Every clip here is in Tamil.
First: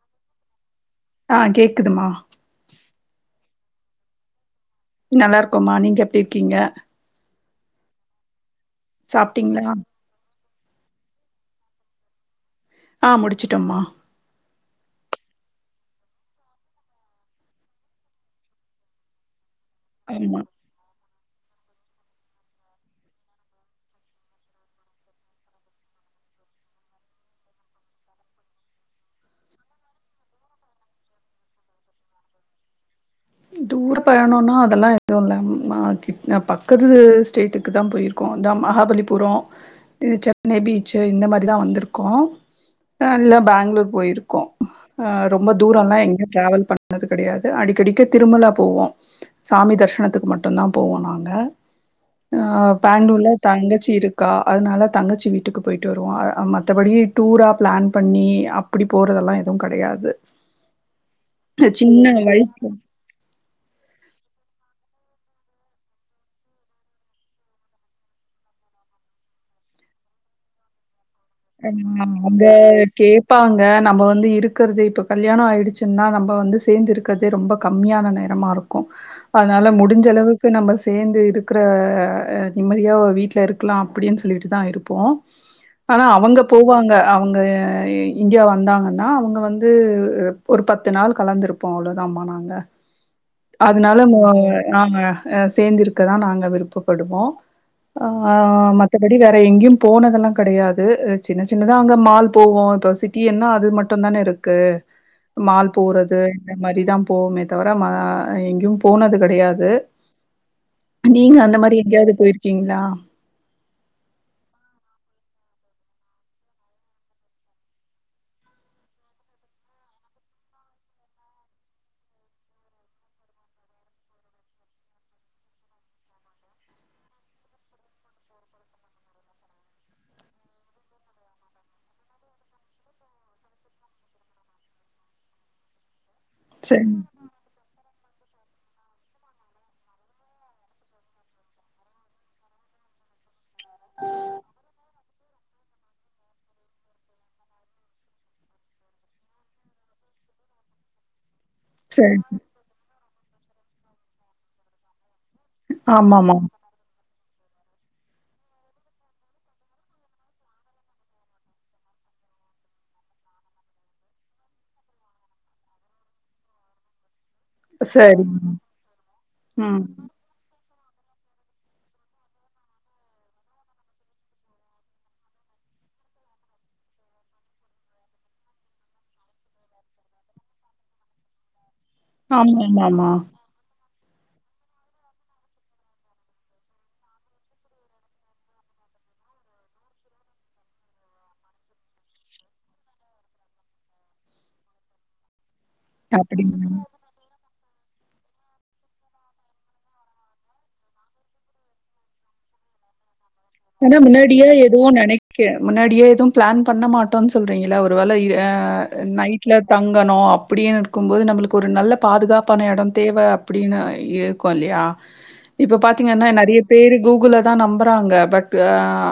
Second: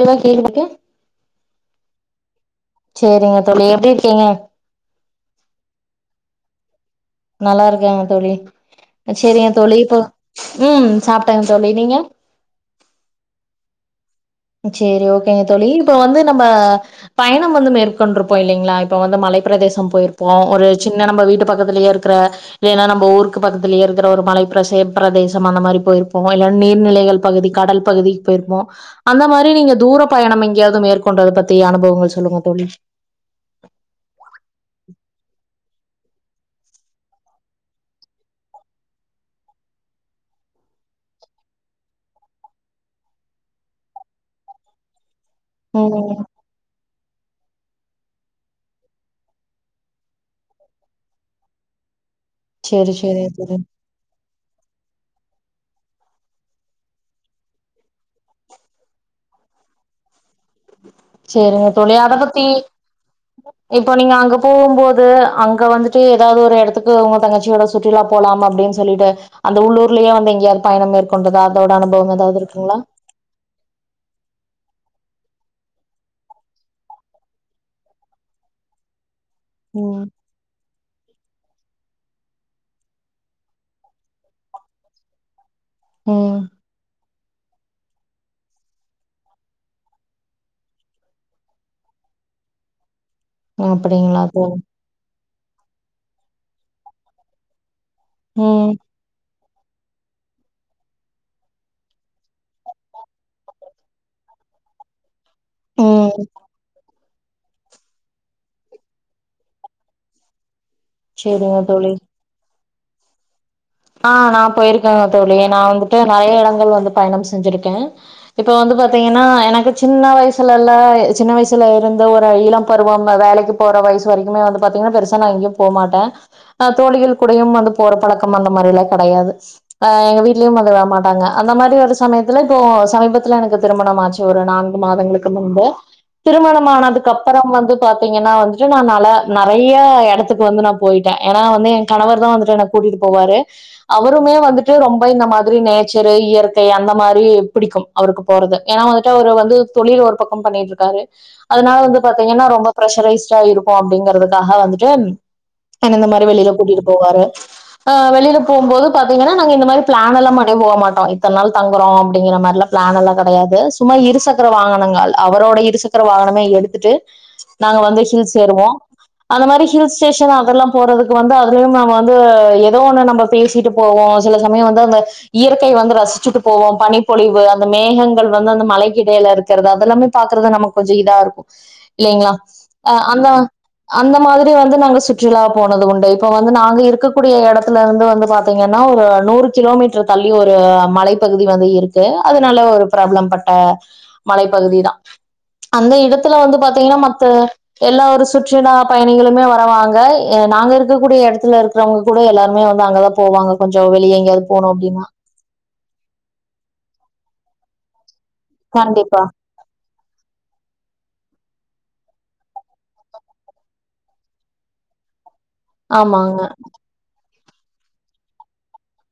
எவ்ளோ கேட்டுகிட்டுக ஆ கேக்குதுமா செரிங்க தோழி எப்டி இருக்கீங்க நல்லா இருக்கோமா நீங்க எப்டி இருக்கீங்க நல்லா இருக்காங்க தோழி செரிங்க சாப்ட்டீங்களா தோழி இப்போ ம் சாப்டாங்க தோழி நீங்க ஆ முடிச்சுட்டோமா சேரி ஓகேங்க தோழி இப்ப வந்து நம்ம பயணோ வந்து மேற்கொண்டிருப்போ இல்லங்ளா இப்ப வந்து மலைப்ப பிரதேசம் போயிருப்போ ஆமா ஒரு சின்ன நம்ம வீட்டு பக்கத்துலேயே இருக்கிற ஏனா நம்ம ஊருக்கு பக்கத்துல இருக்குற ஒரு மலை பிரச பிரதேசம் அந்த மாரி போயிருப்போ இல்லனா நீர்நிலைகள் பகுதி கடல் பகுதிக்கு போயிருப்போ அந்த மாரி நீங்க தூர பயணம் எங்கேயாவது மேற்கொண்டத பத்தி அனுபவங்கள் சொல்லுங்க தோழி தூர பயணோன்னா அதெல்லா எதுவும் இல்ல மா கிட் பக்கத்து ஸ்டேட்டுக்கு தான் போயிரு கோ இந்த மகாபலிபுரம் இந்த சென்னை பீச்சு இந்த மாதிரி தா வந்திருக்கோ நல்ல பேங்ளூர் போயிருக்கோ ஆ ரொம்ப தூரல்லா ம் எங்கயு டிராவல் பண்ணது கெடையாது அடிக்கடிக்கு திருமலா போவோ சாமி தரிஷனத்துக்கு மட்டும் தா போவோ நாங்க ஆ சேரி சேரி பேங்ளூர்ல தோழி தங்கச்சி இருக் கா அதனால தங்கச்சி வீட்டுக்கு போயிட்டு வருவோ மத்தபடி டூரா பிளான் பண்ணி அப் பிடி போறதெல்லா எதுவு கெடையாது செரிங்க தோழி அத சின்ன பத்தி வயசு இப்ப நீங்க அங்க போவும்போது அங்க வந்துட்டு எதாவது ஒரு இடத்துக்கு உங்க தங்கச்சியோட சுற்றுலா போலாம் அப்டின் சொல்லிட்டு அந்த உள்ளூர்லயே வந்து எங்கயாவது பயணம் மேற் [unintelligible] அப்டியே கேப் பாங்க நம்ம வந்து இருக்கிறது இப்போ கல்யாணம் ஆகிடுச்சுன்னா நம்ம வந்து சேந்து இருக்கிறதே ரொம்ப கம்மியான நேரமா இருக் அதனால ம், முடிஞ்ச அளவு க்கு நம்ம சேந்து இருக்கிற நிம்மதியா ஒரு வீட்டுல இருக்கலாம் அப்படின்னு சொல்லிட்டு தான் இருப்போ ம். அங்க போவாங்க அப் அவுங்க இந்தியா வந்தாங்கன்னா அவுங்க வந்து ஒரு பத்து நாள் கலந்துருப்போ அவ்வளோதான்மா நாங்க அதனால அப்டிங்களா முவாக தோழி. நாங்க ஆ சேர்ந்திருக்கதா நாங்க விருப்பப்படுவோ ஆ ம், மத்தபடி வேற எங்கயு போனதெல்லா கெடையா து சின்ன சின்னதா அங்க மால் போவோ இப்ப சிட்டி என்னா அது மட்டும் தானே இருக்கு மால் ம். போறது இந்த மாதிரிதான் போவோமே தவிர எங்கயு போனது கெடையாது நீங்க அந்த சரிங்க மாதிரி தோழி. எங்கேயாவது போயிருக்கீங்ளா ஆ நான் போயிருக்கேன்ங்க தோழி நான் வந்துட்டு நெறைய இடங்கள் வந்து பயணம் செஞ்சிருக்கே இப்ப வந்து பாத்தீங்கன்னா எனக்கு சின்ன வயசுல எல்லா சின்ன வயசுல இருந்த ஒரு இளம் பருவம் வேலைக்கு போற வயசு வரைக்குமே வந்து பாத்தீங்கன்னா பெருசா நான் எங்கயு போமாட்ட தோழிகள் கூடையும் வந்து போற பழக்க ம் அந்த மாதிரி எல்லாம் கெடையாது அ எங்க வீட்லயு அதல்லா மாட்டாங்க அந்த மாதிரி ஒரு சமயத்துல இப்போ சமீபத்துல எனக்கு திருமணம் ஆச் சு ஒரு நான்கு மாதங்களுக்கு முன்பு சரி திருமணமானதுக்கு அப் பறம் வந்து பாத்தீங்கன்னா வந்துட்டு நான் நல்லா நெறைய இடத்துக்கு வந்து நா போயிட்டே ஏன்னா வந்து என் கணவர் தான் வந்துட்டு என்ன கூட்டிட்டு போவாரு அவருமே வந்துட்டு ரொம் ப இந்த மாதிரி நேச்சர் இயற்கை அந்த மாரி புடிக்கும் அவருக்கு போறது ஏன்னா வந்துட்டு அவரு வந்து தொழில் ஒரு பக்கம் பண்ணிட்டு இருக்காரு அதனால வந்து சரி. பாத்தீங்கன்னா ரொம்ப ப்ரெஷரைஸ்டா இருக்கு அப்டிங்கிறதுக்காக வந்துட்டு என்ன இந்த மாரி ஆமாமா. வெளியில கூட்டிட்டு போவாரு ஆ வெளில போம்போது பாத்தீங்கன்னா நாங்க இந்த மாரி பிளான் எல்லா பண்ணி போமாட்டோ இத்தன நாள் தங்குறோம் அப்படிங்கிற மாரிலா பிளான் எல்லாம் கெடையாது சும்மா இருசக்கர வாகனங்கள் அவரோட இருசக்கர வாகனமே எடுத்துட்டு நாங்க வந்து சரி. ஹில்ஸ் ஏருவோம் அந்த மாதிரியான ம். ஹில்ஸ் ஸ்டேஷ் அதெல்லாம் போறதுக்கு வந்து அதுலையும் நம்ம வந்து எ தோ ஒண்ணு நம்ம பேசிட்டு போவோம் சில சமயம் வந்து அந்த இயற்கை வந்து ரசிச்சுட்டு போவோம் பனிப்பொழிவு அந்த மேகங்கள் வந்து அந்த மலைக்கு இடையில இருக் றது அதெல்லாமே பாக்குறது நமக்கு கொஞ்சம் இதா இருக்கும் இல்லைங்ளா அ ஆமாமாமா. அந்த அந்த மாதிரி வந்து நாங்க சுற்றுலா போனது உண்டு இப்ப வந்து நாங்க இருக்கக்கூடிய எடத் துல வந்து வந்து பாத்தீங்கன்னா ஒரு நூறு கிலோமீட்டர் தள்ளி ஒரு மலைப்பகுதி வந்து இருக் கு அதுனால ஒரு ப்ராப்ளம் பட்ட மலைப்பகுதி தா அந்த இடத்துல வந்து அப்படிங்களா? பாத்தீங்கன்னா மத்த எல்லா ஒரு சுற்றுலா பயணிகளுமே வரவாங்க நாங்க இருக்கக்கூடிய எடத்துல இருக்கிறவுங்க கூட எல்லா ருமே வந்து அங்கதா போவாங்க கொஞ்ச வெளிய எங்கயாவது போனு அப்டின்னா கே முன்னாடியே எதுவு பிளான் பண்ண மாட்டோன்னு சொல்றீங்களா ஒரு வேளை அ கண்டிப்பா நை ட்ல தங்கணு அப்டினு இருக்கும்போது நம்மளுக்கு ஒரு நல்ல பாதுகாப்பான எட தேவ அப்டின்னு இருக்கோ இல்லயா இப்ப பாத்தீங்கன்னா ஆமாங்க நெறைய பேர் கூகுள தா நம்புறாங்க பட்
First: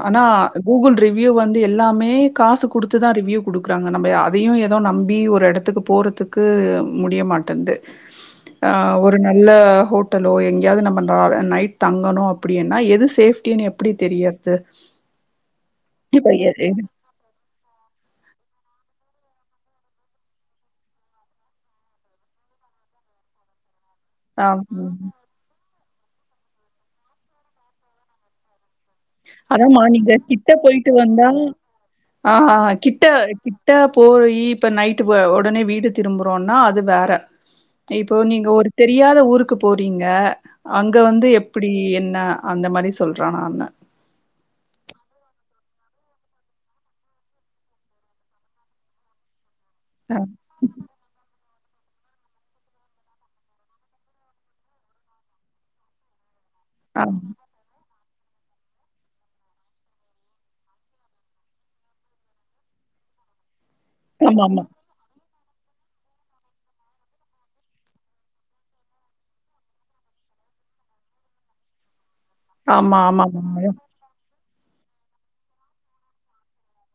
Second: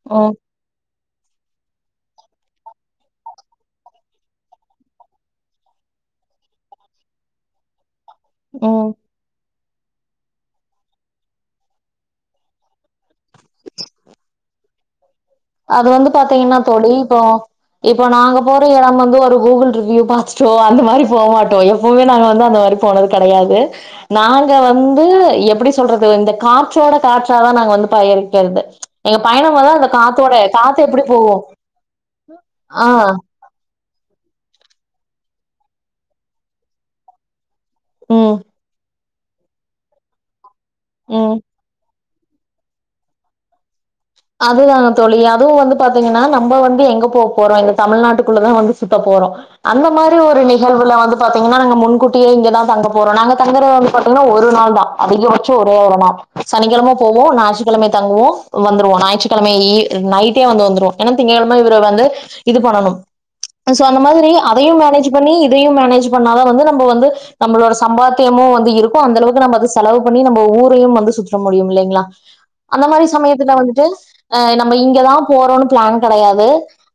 ஆனா ம் கூகுள் ரிவ்யூ வந்து எல்லாமே காசு குடுத்துதா ரிவ்யூ குடுக்குறாங்க நம்ம அதையு ஏதோ நம்பி ஒரு எடத்துக்கு போறதுக்கு முடியமாட்டேது ஆ ம் ஒ ரு நல்ல ஹோட்டலோ எங்கேயாவது நம்ம அ நைட் தங்கணு அப்டினா எது சேஃப்டினு எப்டி தெரியற து அது வந்து பாத்தீங்கன்னா தோழி இப்போ இப்ப நாங்க போற எடம் வந்து ஒரு கூகுள் ரிவியூ பாத்துட்டோ அந்த மாரி போ மாட்டோ எப்பவுமே நாங்க வந்து அந்த மாரி போனது கெடையாது நாங்க ஆமா. வந்து எப்புடி சொல்றது இந்த காற்றோட காற்றாதா நாங்க வந்து பயணிக்கெறது எங்க பயணம் வந்து அதாம்மா அந்த நீங்க காத் கிட்ட போயிட்டு வந்தா ஆ ஆ கிட்ட கி ட்ட போயி இப்ப நைட் வ உடனே வீடு திரும்புறோனா அது வேற இப்போ ம் நீங்க ஒரு தெரியாத ஊருக்கு போறீங்க அங்க வந்து ம் எப் பிடி என்ன அந்த மாரி சொல்றானானு அதுதாங்க தோழி அதுவு வந்து பாத்தீங்கன்னா நம்ம வந்து எங்க போ போறோ எங்க தமிழ்நாட்டுக்குள்ளதா வந்து சுத்த போறோ அந்த அ மாரி ஒரு நி கழ்வுல வந்து பாத்தீங்கன்னா நாங்க முன்கூட்டியே இங்கதா தங்க போறோ நாங்க தங்கற வந்து பாத்தீங்கன்னா ஒரு நாள் தா அதிகபட்ச ஒரே ஒரு நாள் சனிக்கெழம ஆ போவோ ஞாயிதுக்கெழம தங்குவோ வந்து இப்போ ஞாயிற்றுக்கெழமை இ நைட்டே வந்து வந்துருவோ ஏன்னா திங்ககெழம இவரு வந்து இது பண்ணனும் சோ அந்த மாதிரி ஆமாமா. அதையு மேனேஜ் பண்ணி இதையும் மேனேஜ் பண்ணாதான் வந்து நம்ம வந்து நம்மளோட சம்பாத்தியமு வந்து இருக்கு அந்த அளவுக்கு நம்ம அது செலவு பண்ணி நம்ம ஊரையும் வந்து சுற்ற முடியும் இல்லைங்களா அந்த ஆமா மாரி ஆமாமா. சமயத்துல வந்துட்டு ஆ நம்ம இங்கதா போறோம்னு பிளான் கெடையாது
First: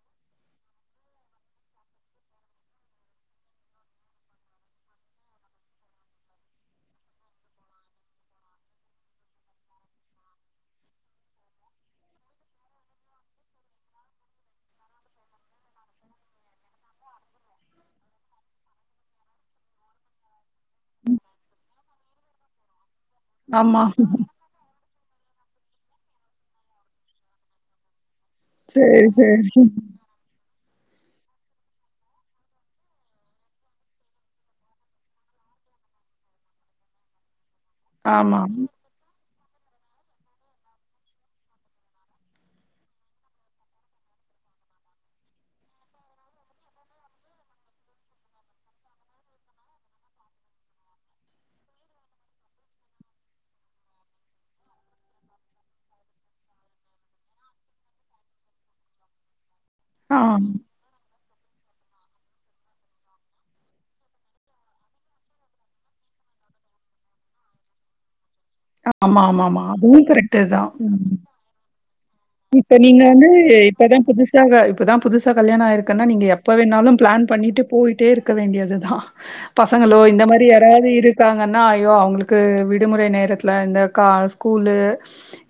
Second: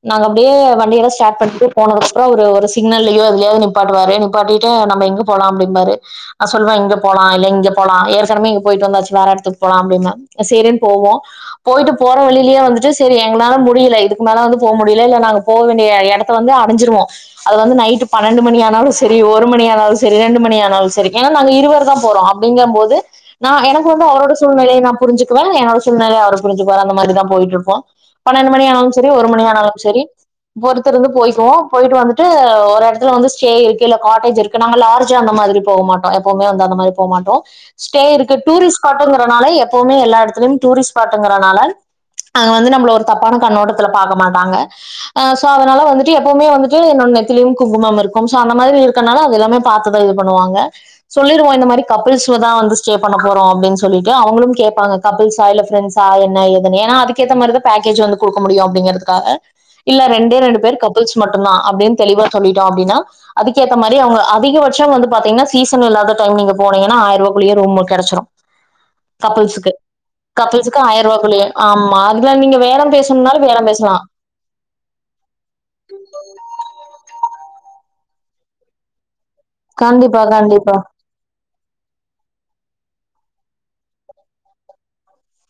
நாங்க அப்டியே வண்டிலாம் ஸ்டார்ட் பண்ணிட்டு போனதுக்கு அப்புற ஒரு சிக்னல்லயோ எதுலயாவது நிப்பாட்டுவாரு நிப்பாட்டிட்டு நம்ம எங்கப் போலாம்ப்டிம் பாரு அ சொல்லுவன் இங்க போலா இல்ல இங்க போலா ஏற்கனவே இங்க போயிட்டு வந்தாச்சு வேற எடத்துக்கு போலாம் அப்டின்னு சேரினு போவோ போயிட்டு போற வழியிலே வந்துட்டு சேரி எங்களால முடியல இதுக்கு மேலே வந்து போமுடியல இல்ல நாங்க போவேண்டிய எ எடத் த வந்து அடைஞ்சிருவோ அது வந்து நைட் பன்னெண்டு மணி ஆனாலு செரி ஒரு மணி ஆனாலு செரி ரெண்டு மணி ஆ னாலு சரி ஏ நாங்க இருவரு தா போறோ அப்டிங்கும் போது நா ஆமா. ஆமா எனக்கு ஆமா வந்து அவரோட சூழ்நிலைய நா புரிஞ்சுக்குவே என்னோட சூழ்நிலை அவர் புரிஞ்சுக்வார் அந்த மாரிதா போயிட்ருப்போ பன்னெண்டு மணி ஆனாலும் சரி ஒரு மணி ஆனாலும் சரி பொறுத்துருந்து போய்க்குவோ போயிட்டு வந்துட்டு ஒரு எடத்துல வந்து ஸ்டே இருக்கு இல்ல காட்டேஜ் இருக்கு நாங்க லார்ஜ் அந்த மாரி போக மாட்டோ எப்பவுமே வந்து அந்த மாரி போ மாட்டோ ஸ்டே இருக்கு ஆமா. டூரிஸ் பாட்ங்கனால எப்பவுமே எல்லா எடத்துலயும் டூரிஸ்பாட் ங்கறனால அங்க வந்து நம்மள ஒரு தப்பான கண்ணோட்டத்துல பாக்க மாட்டாங்க அ சோ அதனால வந்துட்டு எப்பவுமே வந்துட்டு என்னோட நெத்திலயு குங்குமம் இருக்கு சோ அந்த மாரி இருககனால அது எல்லாமே பாத்துதா இது பண்ணுவாங்க சொல்லிருவோ இந்த மாரி கப்பில்ஸ்லதா வந்து ஸ்டே பண்ண போறோ அப்டின்னு சொல்லிட்டு அவுங்களு கேப்பாங்க கப்பிள்ஸா இல்ல ஃப்ரண்ட்ஸ் ஸா என்ன ஏதுன் ஏன்னா அதுக்கேத்த மாரிதா பேக்கேஜ் வந்து குடுக்க முடியு அப்டிங்கறதுக்காக இல்ல ஆ ரெண்டே ரெண்டு பேரு கப் பிள்ஸ் மட்டுந்தா அப்டின்னு தெளிவா சொல்லிட்டோ அப்டின்னா அதுக்கேத்த மாரி அவுங்க அதிகபட்சோ வந்து பாத்தீங்கன்னா சீசன் இல்லாத டைம் நீங்க போனீங்கன்னா ஆயரூவாகுள்ளயே ரூம் கெடைச்சிரு ஆமா ஆமா ஆமா அதுவு கரெக்ட்டுதா மொத்தோ ஆயிர்ரூபாய்க்குள்ளயே ஆமா அதுல நீங்க பேரம் பேசணுன்னாலு பேரம் பேசலா இதாங்க இப்பதா புதுசா கல்யாண ஆயிருக்குன்னா நீங்க எப்போ வேண்ணாலு பிளான் பண்ணிட்டு போயிட்டே இருக்க வேண்டியது தா பசங்களோ கண்டிப்பா இந்த மாரி கண்டிப்பா யாராவது இருக் இருக்காங்கன்னா ஐயோ அவுங்களுக்கு விடுமுறை நேரத்துல இந்த கா ஸ்கூலு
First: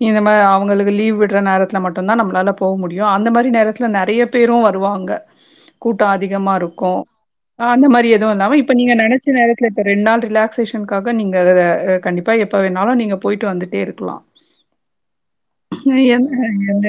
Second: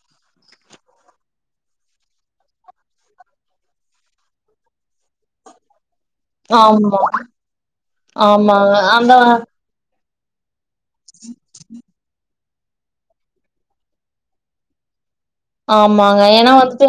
இந்த மே அவுங்களுக்கு லீவ் விட்ற நேரத் துல மட்டுந்தா நம்ளால போவ முடியு அந்த மாரி நேரத்துல நறைய பேரு வருவாங்க கூட்ட அதிகமாருக்கோ ஆமா அந்த மாரி எதுவு இல்லாம இப்ப ஆமாங்க நீங்க அந்த நெனச்ச நேரத் துல இப்ப ரெண்டு நாள் ரிலாக்சேஷன்க்காக நீங்க அ கண்டிப்பா எப்போ வேண்ணாலு நீங்க போயிட்டு வந்துட்டேருக்லா ஆமாங்க ஏனா வந்துட்டு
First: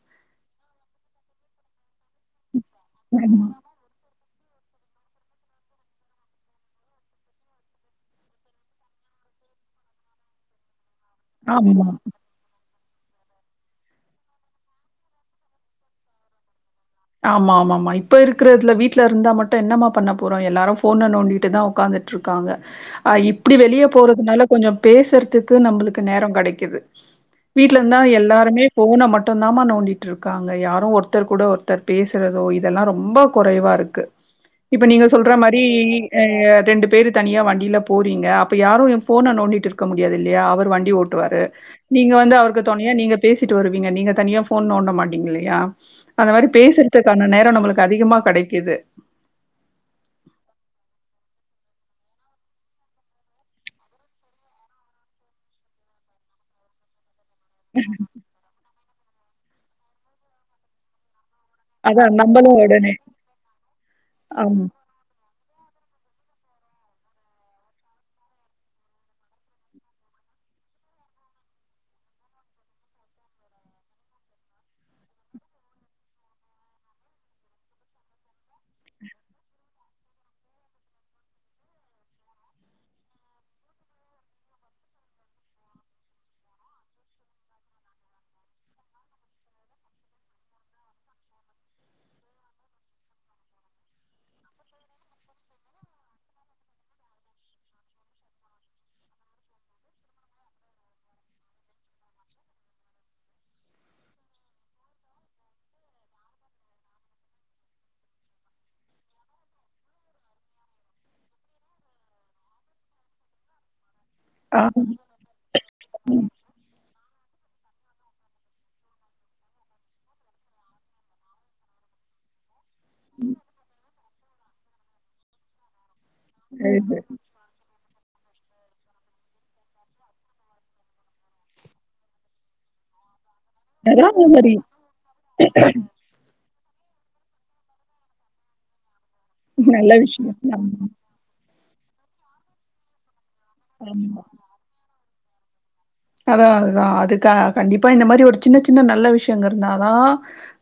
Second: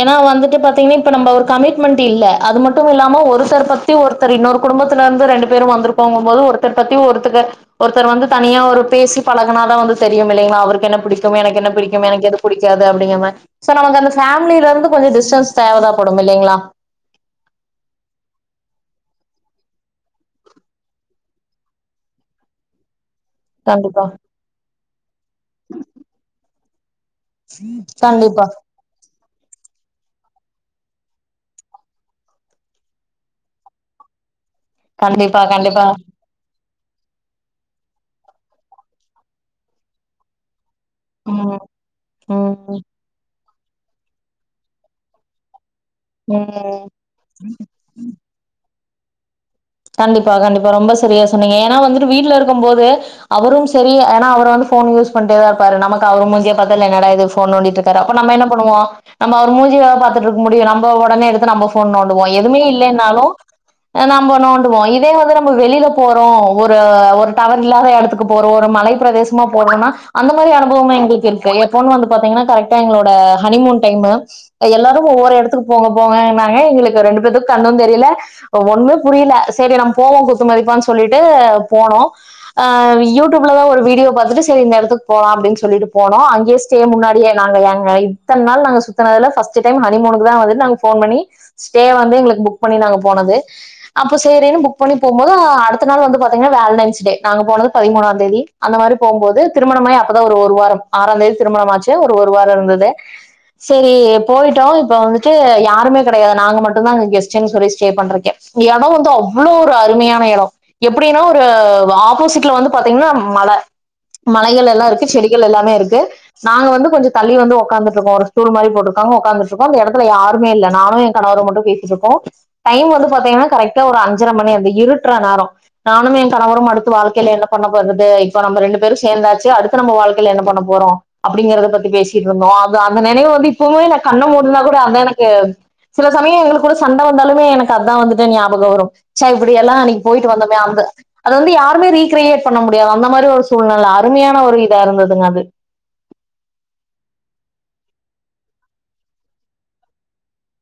ஏனா வந்துட்டு பாத்தீங்கனா இப்ப நம்ப ஒரு கமிட்மெண்ட் இல்ல அது மட்டுமில்லாம ஒரு சற்பத் த்தி ஒருத்தர் இன்னொரு குடும்பத்தல இருந்து ரெண்டு பேரு வந்துருப்பாங்கும்போது ஒருத்தர் பத்தி ஒருத்தக ஒருத்தர் வந்து தனியா ஒரு பேசி பழகனாதா வந்து தெரியு இல்லைங்ளா அவருக்கு என்ன பிடிக்கு எனக்கு என்ன ஆமா பிடிக்கு எனக்கு எது புடிக்காது அப்டிங்க மாரி சோ நமக்கு அந்த ஃபேமில இருந்து கொஞ்சோ டிஸ்டன்ஸ் தேவைதா படு இல்லைங்ளா ஆமா ஆமா மா இப்ப இருக்கிறதுல வீட்ல இருந்தா மட்டு என்னமா பண்ண போறோ எல்லாரு போன நோண்டிட்டே தா உக்காந்துட் ருக்காங்க அ இப் இப்டி வெளியே கண்டிப்பா போறதுனால கொஞ்சோ பேசறதுக்கு நம்ளுக்கு நேரோ கெடைக்குது வீட்ல இந்தா கண்டிப்பா எல்லாருமே போன மட்டுந்தாம நோண்டிட் இருக்காங்க யாரோ ஒருத்தர் கூட ஒருத் தர் பேசுறதோ இதெல்லா ரொம்போ குறைவாருக்கு இப்ப நீங்க சொல்ற கண்டிப்பா மாரி கண்டிப்பா எ எ ரெண்டு பேரு தனியா வண்டில போறீங்க அப்ப யாரோ எ போன நோண்டிட் இருக்க முடியாது இல்லையா அவரு வண்டி ஓட் டுவாரு ம் நீங்க வந்து அவருக்கு ம் தொணையா நீங்க பேசிட்டு வருவீங்க நீங்க தனியா போன் நோண்ட மாட்டீங்கல்லியா அந்த மாரி ம் பேசுற்துக்கான நேரோ நம்ளுக் அதிகமா க டைக்குது கண்டிப்பா கண்டிப்பா ரொம்ப சரியா சொன்னீங்க ஏன்னா வந்துட்டு வீட்ல இருக்கும் போது அவரும் செரி ஆனா அவரு வந்து போன் யூஸ் பண்ட்டேதா இருப்பாரு நமக்கு அவர் மூஞ்சிய பாத்தாலே என்னடா இது ஃபோன் நோண்டிட்ருக்காரு அப்ப நம்ப என்ன பன்னுவோ நம்ப அவர் மூஞ்சியேவா பாத்துட்ருக்க முடியு நம்போ உடனே எடுத்து நம்ப ஃபோன் அதான் நோண்டுவோ நம்பளும் எதுவுமே உடனே இல்லைனாலு நம்ம நோண் ஆமா. மைதே இதே வந்து நம்போ வெளியில போறோ ஒரு ஒரு டவர் இல்லாத எடத்துக்கு போறோ ஒரு மலை பிரதேசமா போறோனா அந்த மாதிரி அனுபவமா எங்குளுக்கு இருக்கு எ பொன்னு வந்து பாத்தீங்கன்னா கரெக்டா எங்களோட ஹனிமூன் டைமு எல்லாரு ஒவ்வொரு எடத்துக்கு போங்க போங்கன்னாங்க எங்களுக்கு ரெண்டு பேத்துக்கு கண்ணு தெரில ஒண்ணமே புரில செரி நம் போவோ குத்துமதிப்பான் சொல்லிட்டு போனோ ஆ யூடூப்ல தா ஒரு வீடியோ பாத்துட்டு செரி இந்த எடத்துக் போலா அப்டின் சொல்லிட்டு போனோ அங்கியே ஸ்டே முன்னாடியே நாங்க ஏங்க இத்தன் நாள் நாங்க சுத்தனதுல ஃபஸ்ட்டு டைம் ஹனிமூனுக்கு தா வந்துட்டு நாங்க ஃபோன் பண்ணி ஸ்டே வந்து எங்ளுக்கு புக் பண்ணி நாங்க போனது அப்போ சேரினு புக் பண்ணி போம்போது அடுத்த நாள் வந்து பாத்தீங்னா வேலன்டைன்ஸ் டே நாங்க போனது பதிமூணாந்தேதி அந்த மாரி போம்போது திருமணமாயி அப்பதா ஒரு ஒரு வாரம் ஆறாந்தேதி திருமணம் ஆச்சு ஒரு ஒரு வார இருந்தது சேரி போயிட்டோ இப்ப வந்துட்டு யாருமே கிடையாது நாங்க மட்டுந்தா அங்க கெஸ்டுன் சொல்லி ஸ்டே பண்றக்கே இங்க எடோ வந்து அவ் அவ்ளோ ஒரு அருமையான எடோ எப்டினா ஒரு ஆப்போசிட்ல வந்து பாத்தீங்னா மல ஆ மலைகள் எல்லா இருக்கு செடிகள் எல்லாமே இருக்கு நாங்க வந்து கொஞ்சோ தள்ளி வந்து ஒக்காந்துட்ருக்கோ ஒரு ஸ்டூல் மாரி போட்ருக்காங்க ஒக்காந்துட்ருக்கோ அந்த எடத்துல யாருமே இல்ல நானு ஏ கணவரு மட்டு பேசி யிசிர்க்கோ பயங்க வந்து பாத்தீங்கனா கரெக்டா ஒரு அஞ்சர மண் நேரோ அந்த இருட்ற நேரோ நானு என் கணவரும் அடுத்து இது வாழ்க்கையில என்ன பண்ண போறது இப்ப நம்ம ரெண்டு பேரும் சேந்தாச்சு அடுத்து நம்ம வாழ்க்கையில என்ன பண்ண போறோ அப்டிங்கறத பத்தி பேசிட்ருந்தோ அது அந்த நினைவு வந்து இப்பவு அதான் அந்த மாரி இல்ல அது எனக்கு சில சமயோ எங்ளுக்கூட சண்ட வந்தாலுமே எனக்கு அத்தா வந்த்ட்டு ஞாபகோ வரும் ச்சா இப்டி எல்லா நல்ல அன்னிக்கு போய்ட்டு விஷயம் வந்தோமே அந்த ஆமா அது வந்து யாருமே ரீக்கிரியேட் பண்ண முடியாது அந்த மாரி ஒரு சூழ்நில ஆமா அருமையான ஒரு இதா இருந்துதுங்க அது அதா அதுதா அதுக்க கண்டிப்பா இந்த மாரி ஒரு சின்ன சின்ன நல்ல விஷயங்க இருந்தா தா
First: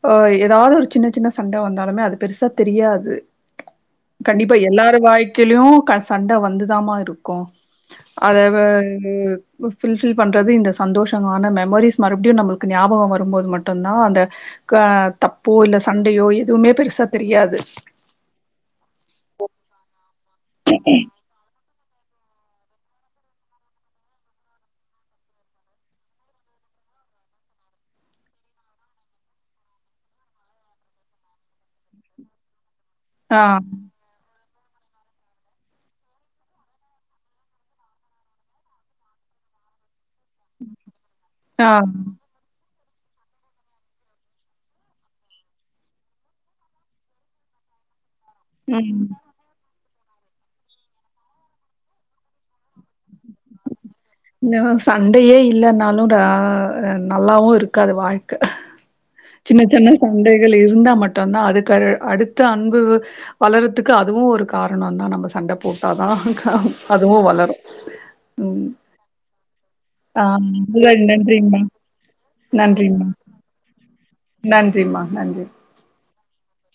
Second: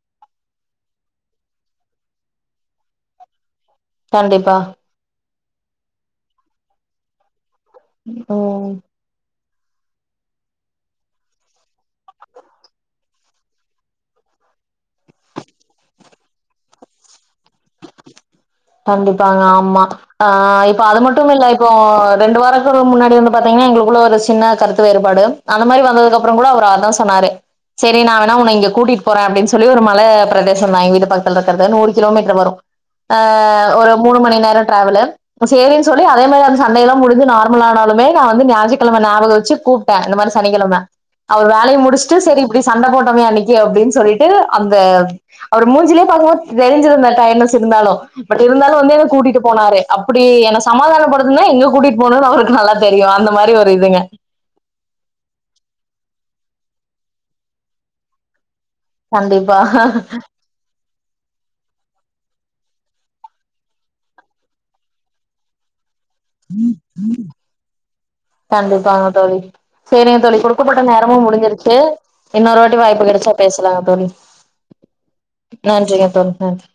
ஒ ஏதாவ்து ஒரு சின்ன சின்ன சண்ட வந்தாலுமே அது பெருசா தெரியாது கண்டிப்பா எல்லாரு வாழ்க்கிலயு சண்ட வந்துதாமா இருக் க்கும் அதவே ம் விஃவ்வில்ஸ் ஃபீல் பண்றது இந்த சந்தோஷமான மெமரிஸ் மறுபடியும் நம்மளுக்கு ஞாபகோ வரும்போது மட்டுதா அந்த ஆ தப்போ இல்ல சண்டையோ எதுவுமே பெருசா தெரியாது கண்டிப்பாங்க ஆமா ஆ இப்ப அத மட் மட்டும் இல்ல இப்போ ரெண்டு வாரோக்கு முன்னாடி வந்து பாத்தீங்கன்னா எங்களுக்குள்ள ஒரு சின்ன கருத்து வேறுபாடு அந்த மாரி வந்ததுக்கு அப்றோ கூட அவரு அத்தா சொன்னாரு செரி நா வேணா உன்ன இங்க கூட்டிட்டு போறே அப்டின்னு சொல்லி ஒரு மல ப்ரதேசோ தா எங்க வீட்டுக்கு பக்கத்துல இருக்கற்து நூறு கிலோமீட்டர் வரு ஆ ஒரு மூணு மணி நேரோ ட்ராவலு சேரின்னு சொல்லி அதே மாரி அந்த சண்டைல்லா முடிஞ்சு நார்மல் ஆனாலுமே நா வந்து ஞாஜீக்கெழம ஞாபகோ வச்சு கூப்ட்டே இந்த மாரி சனிக்கெழம அவர் ஆ வேலைய முடிச்சுட்டு சரி இப்டி சண்ட போட்டமே அன்னிக்கு அப்டின்னு சொல்லிட்டு அந்த அவரு மூஞ்சுலே பாக்கும் போது தெரிஞ்சுருமே டயட்னஸ் இருந்தாலு பட் இருந்தாலு வந்து என்ன ம் கூட்டிட்டு போனாரு அப்டி என்ன சமாதானப்படுத்துன்னா எங்க கூட்டிட்டு போனு அவருக்கு நல்லா தெரியு அந்த மாரி ஒரு இதுங்க னவ் சண்டையே இல்லன்னாலு நல்லாவும் இருக்காது வாழ்க்க கண்டிப்பா சின்ன சின்ன சண்டைகள் இருந்தா மட்டும்தா அதுக்கு அடுத்த அன்பு வளர்றதுக்கு அதுவு ஒரு காரணோ தா நம்ம சண்ட போட்டாதா அதுவு வளரு உம் கா தல் சேரிங்க தோழி குடுக்கப்பட்ட நேரமு நன்றிங்கம்மா முடிஞ்சிருச்சு இன்னொரு வாட்டி வாய்ப்பு கெடச்சா பேசலாங்க தோழி நன்றிமா நன்றி நன்றிங்க தோழி நன்றி